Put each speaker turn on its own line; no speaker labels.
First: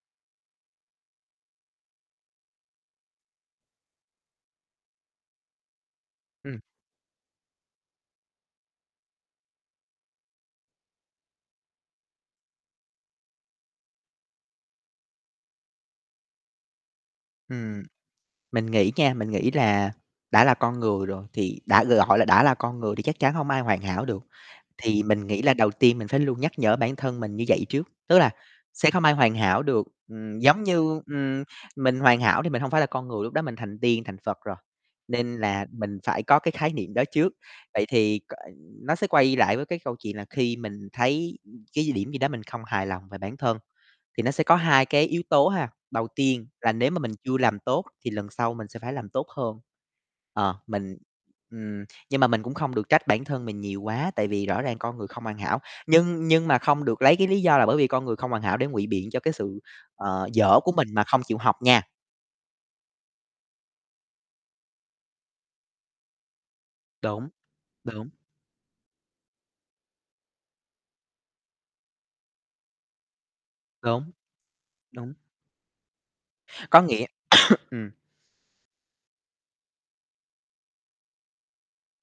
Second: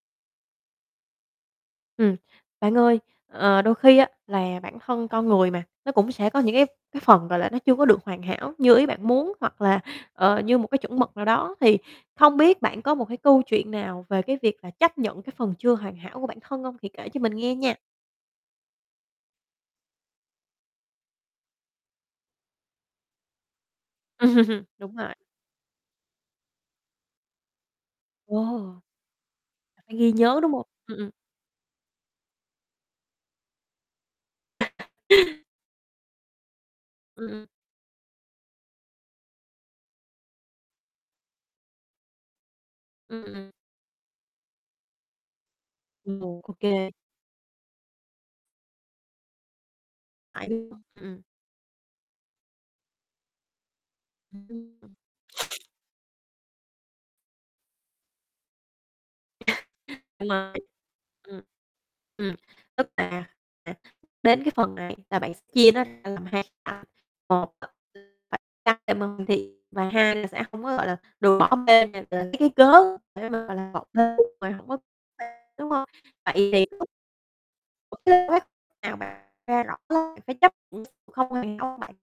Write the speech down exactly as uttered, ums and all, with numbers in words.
Ừm, bạn ơi, ờ, đôi khi á, là bản thân con người mà nó cũng sẽ có những
Ừm.
cái cái phần, gọi là, nó chưa có được hoàn hảo như ý bạn muốn hoặc là, ờ, như một cái chuẩn mực nào đó thì không biết bạn có một cái câu chuyện nào về cái việc là chấp nhận cái phần chưa hoàn hảo của bản thân hông? Thì kể cho mình nghe nha.
Ừm, mình nghĩ nha, mình nghĩ là đã là con người rồi thì đã gọi là đã là con người thì chắc chắn hông ai hoàn hảo được,
Đúng
thì
rồi.
mình nghĩ là đầu tiên mình phải luôn nhắc nhở bản thân mình như vậy trước, tức là
Ồ!
sẽ không ai hoàn hảo được,
Phải ghi nhớ,
ừm,
đúng
giống
không? Ừm,
như,
ừm.
ừm, mình hoàn hảo thì mình hông phải là con người, lúc đó mình thành tiên thành Phật rồi, nên là mình phải có cái khái niệm đó
Ừm,
trước.
ừm.
Vậy thì c nó sẽ quay lại với cái câu chuyện là khi mình thấy cái điểm gì đó mình không hài lòng về bản
[unintelligible]
thân thì nó sẽ có hai cái yếu tố ha. Đầu
Ừm,
tiên
ô
là
kê.
nếu mà mình chưa làm tốt thì lần sau mình sẽ phải làm tốt hơn,
Phải.
ờ,
[unintelligible]
mình
Ừm, ừm.
ừm, nhưng mà mình cũng không được trách bản thân mình nhiều quá tại vì rõ ràng con người không hoàn hảo,
[unintelligible]
nhưng nhưng mà không được lấy cái lý do là bởi vì con người không hoàn hảo để ngụy biện cho cái sự,
Đúng
ờ,
rồi.
dở của mình mà không chịu
Ừm.
học nha.
Ừm, tức là, à, đến cái phần này là bạn sẽ chia nó ra làm hai tạp [unintelligible]
Đúng,
một
đúng.
[unintelligible] phải cắt thêm âm thì và hai là sẽ hông có, gọi là, được bỏ bê này c lấy cái cớ để mà, gọi là, vọng
Đúng.
[unintelligible] rồi hổng có
Đúng.
đúng hông? Vậy thì
Có
lúc
nghĩa ừm.
[unintelligible] Nào mà nghe rõ là phải chấp nhận không hoàn hảo hông bạn?